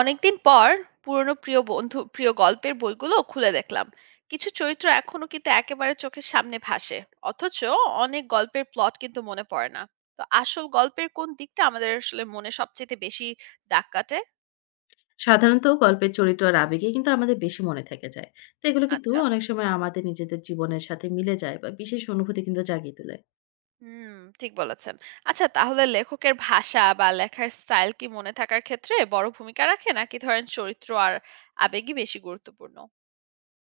অনেকদিন পর পুরনো প্রিয় বন্ধু প্রিয় গল্পের বইগুলো খুলে দেখলাম। কিছু চরিত্র এখনো কিন্তু একেবারে চোখের সামনে ভাসে, অথচ অনেক গল্পের প্লট কিন্তু মনে পড়ে না। তো আসল গল্পের কোন দিকটা আমাদের আসলে মনে সবচেয়ে বেশি দাগ কাটে? সাধারণত গল্পের চরিত্র আর আবেগে কিন্তু আমাদের বেশি মনে থেকে যায়। তো এগুলো কিন্তু আচ্ছা। অনেক সময় আমাদের নিজেদের জীবনের সাথে মিলে যায় বা বিশেষ অনুভূতি কিন্তু জাগিয়ে তোলে। হুম, ঠিক বলেছেন। আচ্ছা, তাহলে লেখকের ভাষা বা লেখার স্টাইল কি মনে থাকার ক্ষেত্রে বড় ভূমিকা রাখে, নাকি ধরেন চরিত্র আর আবেগই বেশি গুরুত্বপূর্ণ?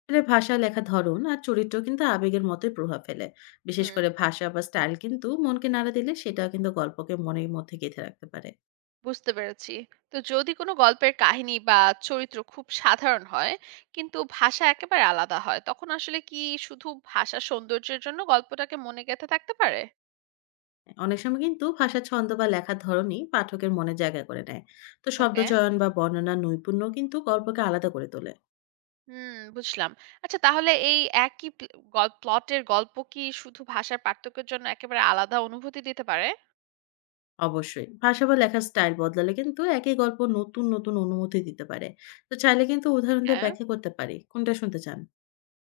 আসলে ভাষা লেখা ধরন আর চরিত্র কিন্তু আবেগের মতোই প্রভাব ফেলে। বিশেষ হুম, করে ভাষা বা স্টাইল কিন্তু মনকে নাড়া দিলে সেটা কিন্তু গল্পকে মনের মধ্যে গেঁথে রাখতে পারে। বুঝতে পেরেছি। তো যদি কোনো গল্পের কাহিনী বা চরিত্র খুব সাধারণ হয়, কিন্তু ভাষা একেবারে আলাদা হয়, তখন আসলে কি শুধু ভাষার সৌন্দর্যের জন্য গল্পটাকে মনে গেঁথে থাকতে পারে? অনেক সময় কিন্তু ভাষা ছন্দ বা লেখার ধরনই পাঠকের মনে জায়গা করে নেয়। তো ওকে। শব্দচয়ন বা বর্ণনা নৈপুণ্য কিন্তু গল্পকে আলাদা করে তোলে। হুম, বুঝলাম। আচ্ছা তাহলে এই একই প্লটের গল্প কি শুধু ভাষার পার্থক্যের জন্য একেবারে আলাদা অনুভূতি দিতে পারে? অবশ্যই। ভাষা বা লেখার স্টাইল বদলালে কিন্তু একই গল্প নতুন, নতুন অনুভূতি দিতে পারে। তো চাইলে কিন্তু উদাহরণ দিয়ে হ্যাঁ। ব্যাখ্যা করতে পারি। কোনটা শুনতে চান?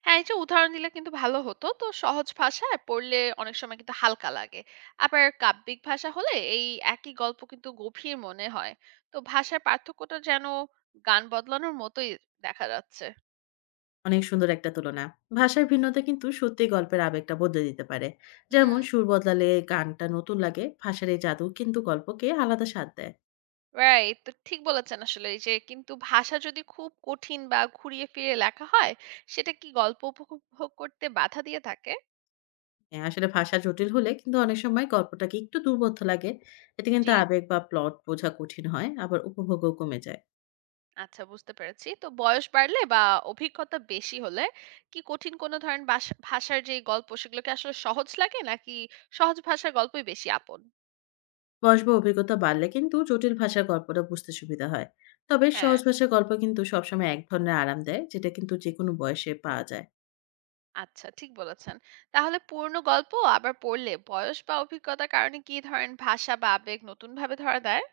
হ্যাঁ, এই যে উদাহরণ দিলে কিন্তু ভালো হতো। তো সহজ ভাষায় পড়লে অনেক সময় কিন্তু হালকা লাগে। আবার কাব্যিক ভাষা হলে এই একই গল্প কিন্তু গভীর মনে হয়। তো ভাষার পার্থক্যটা যেন গান বদলানোর মতোই দেখা যাচ্ছে। অনেক সুন্দর একটা তুলনা। ভাষার ভিন্নতা কিন্তু সত্যিই গল্পের আবেগটা বদলে দিতে পারে। হুম, যেমন সুর বদলালে গানটা নতুন লাগে। ভাষার এই জাদু কিন্তু গল্পকে আলাদা স্বাদ দেয়। রাইট। তো ঠিক বলেছেন। আসলে এই যে কিন্তু ভাষা যদি খুব কঠিন বা ঘুরিয়ে ফিরিয়ে লেখা হয়, সেটা কি গল্প উপভোগ করতে বাধা দিয়ে থাকে? হ্যাঁ, আসলে ভাষা জটিল হলে কিন্তু অনেক সময় গল্পটাকে একটু দুর্বোধ্য লাগে। এতে কিন্তু জি। আবেগ বা প্লট বোঝা কঠিন হয়। আবার উপভোগও কমে যায়। আচ্ছা, বুঝতে পেরেছি। তো বয়স বাড়লে বা অভিজ্ঞতা বেশি হলে কি কঠিন কোনো ধরনের ভাষার যে গল্প সেগুলোকে আসলে সহজ লাগে, নাকি সহজ ভাষার গল্পই বেশি আপন? বয়স বা অভিজ্ঞতা বাড়লে কিন্তু জটিল ভাষার গল্পটা বুঝতে সুবিধা হয়। তবে হ্যাঁ, সহজ ভাষার গল্প কিন্তু সবসময় এক ধরনের আরাম দেয়, যেটা কিন্তু যে কোনো বয়সে পাওয়া যায়। আচ্ছা, ঠিক বলেছেন। তাহলে পুরনো গল্প আবার পড়লে বয়স বা অভিজ্ঞতার কারণে কি ধরনের ভাষা বা আবেগ নতুন ভাবে ধরা দেয়?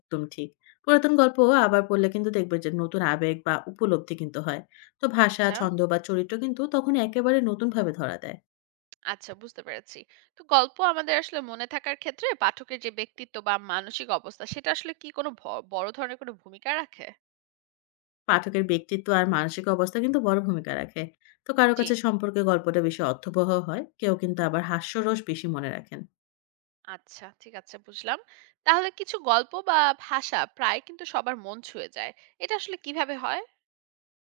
একদম ঠিক। পুরাতন গল্প আবার পড়লে কিন্তু দেখবে যে নতুন আবেগ বা উপলব্ধি কিন্তু হয়। তো ভাষা আচ্ছা, ছন্দ বা চরিত্র কিন্তু তখন একেবারে নতুন ভাবে ধরা দেয়। আচ্ছা, বুঝতে পেরেছি। তো গল্প আমাদের আসলে মনে থাকার ক্ষেত্রে পাঠকের যে ব্যক্তিত্ব বা মানসিক অবস্থা সেটা আসলে কি কোনো বড় ধরনের কোনো ভূমিকা রাখে? পাঠকের ব্যক্তিত্ব আর মানসিক অবস্থা কিন্তু বড় ভূমিকা রাখে। তো কারো জি। কাছে সম্পর্কে গল্পটা বেশি অর্থবহ হয়, কেউ কিন্তু আবার হাস্যরস বেশি মনে রাখেন। আচ্ছা, ঠিক আছে, বুঝলাম। তাহলে কিছু গল্প বা ভাষা প্রায় কিন্তু সবার মন ছুঁয়ে যায়, এটা আসলে কিভাবে হয়?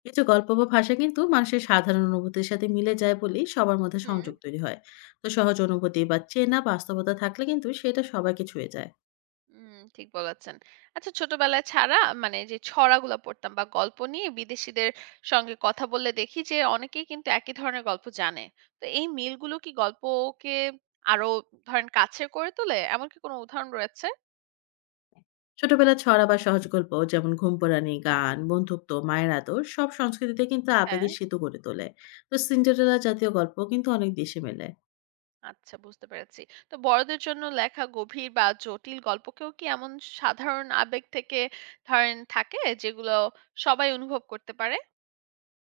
কিছু গল্প বা ভাষা কিন্তু মানুষের সাধারণ অনুভূতির সাথে মিলে যায় বলেই সবার মধ্যে হুম। সংযোগ তৈরি হয়। তো সহজ অনুভূতি বা চেনা বাস্তবতা থাকলে কিন্তু সেটা সবাইকে ছুঁয়ে যায়। হুম, ঠিক বলেছেন। আচ্ছা, ছোটবেলায় ছাড়া মানে যে ছড়াগুলো পড়তাম বা গল্প নিয়ে বিদেশিদের সঙ্গে কথা বললে দেখি যে অনেকেই কিন্তু একই ধরনের গল্প জানে। তো এই মিলগুলো কি গল্পকে আরো ধরেন কাছের করে তোলে, এমন কি কোনো উদাহরণ রয়েছে? ছোটবেলার ছড়া বা সহজ গল্প যেমন ঘুম পোড়ানি গান, বন্ধুত্ব, মায়ের আদর সব সংস্কৃতিতে কিন্তু হ্যাঁ, আবেগের সেতু গড়ে তোলে। তো সিন্ডারেলা জাতীয় গল্প কিন্তু অনেক দেশে মেলে। আচ্ছা, বুঝতে পেরেছি। তো বড়দের জন্য লেখা গভীর বা জটিল গল্পকেও কি এমন সাধারণ আবেগ থেকে ধরেন থাকে যেগুলো সবাই অনুভব করতে পারে?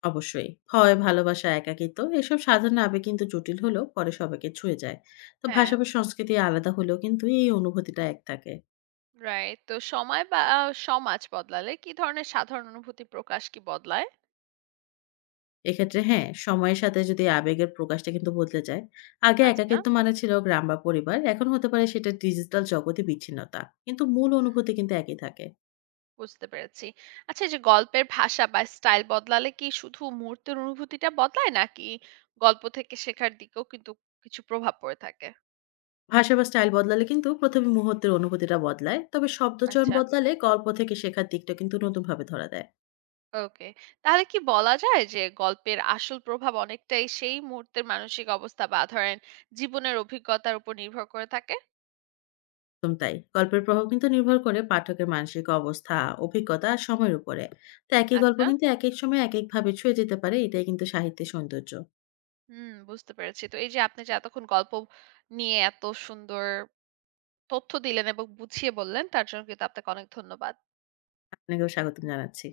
অবশ্যই ভয়, ভালোবাসা, একাকিত্ব এসব সাধারণ আবেগ কিন্তু জটিল হলেও পরে সবাইকে ছুঁয়ে যায়। তো হ্যাঁ, ভাষা বা সংস্কৃতি আলাদা হলেও কিন্তু এই অনুভূতিটা এক থাকে। রাইট। তো সময় বা সমাজ বদলালে কি ধরনের সাধারণ অনুভূতি প্রকাশ কি বদলায়? এক্ষেত্রে হ্যাঁ, সময়ের সাথে যদি আবেগের প্রকাশটা কিন্তু বদলে যায়। আগে আচ্ছা, একাকিত্ব মানে ছিল গ্রাম বা পরিবার। এখন হতে পারে সেটা ডিজিটাল জগতে বিচ্ছিন্নতা। কিন্তু মূল অনুভূতি কিন্তু একই থাকে। বুঝতে পেরেছি। আচ্ছা, এই যে গল্পের ভাষা বা স্টাইল বদলালে কি শুধু মুহূর্তের অনুভূতিটা বদলায়, নাকি গল্প থেকে শেখার দিকেও কিন্তু কিছু প্রভাব পড়ে থাকে? ভাষা বা স্টাইল বদলালে কিন্তু ১ম এ মুহূর্তের অনুভূতিটা বদলায়। তবে শব্দচয়ন আচ্ছা। বদলালে গল্প থেকে শেখার দিকটা কিন্তু নতুনভাবে ধরা দেয়। ওকে, তাহলে কি বলা যায় যে গল্পের আসল প্রভাব অনেকটাই সেই মুহূর্তের মানসিক অবস্থা বা ধরেন জীবনের অভিজ্ঞতার উপর নির্ভর করে থাকে? একদম তাই। গল্পের প্রভাব কিন্তু নির্ভর করে পাঠকের মানসিক অবস্থা, অভিজ্ঞতা আর সময়ের উপরে। তো একই গল্প আচ্ছা। কিন্তু একেক সময় একেকভাবে ছুঁয়ে যেতে পারে। এটাই কিন্তু সাহিত্যের সৌন্দর্য। হুম, বুঝতে পেরেছি। তো এই যে আপনি যে এতক্ষণ গল্প নিয়ে এত সুন্দর তথ্য দিলেন এবং বুঝিয়ে বললেন, তার জন্য কিন্তু আপনাকে অনেক ধন্যবাদ। আপনাকেও স্বাগতম জানাচ্ছি।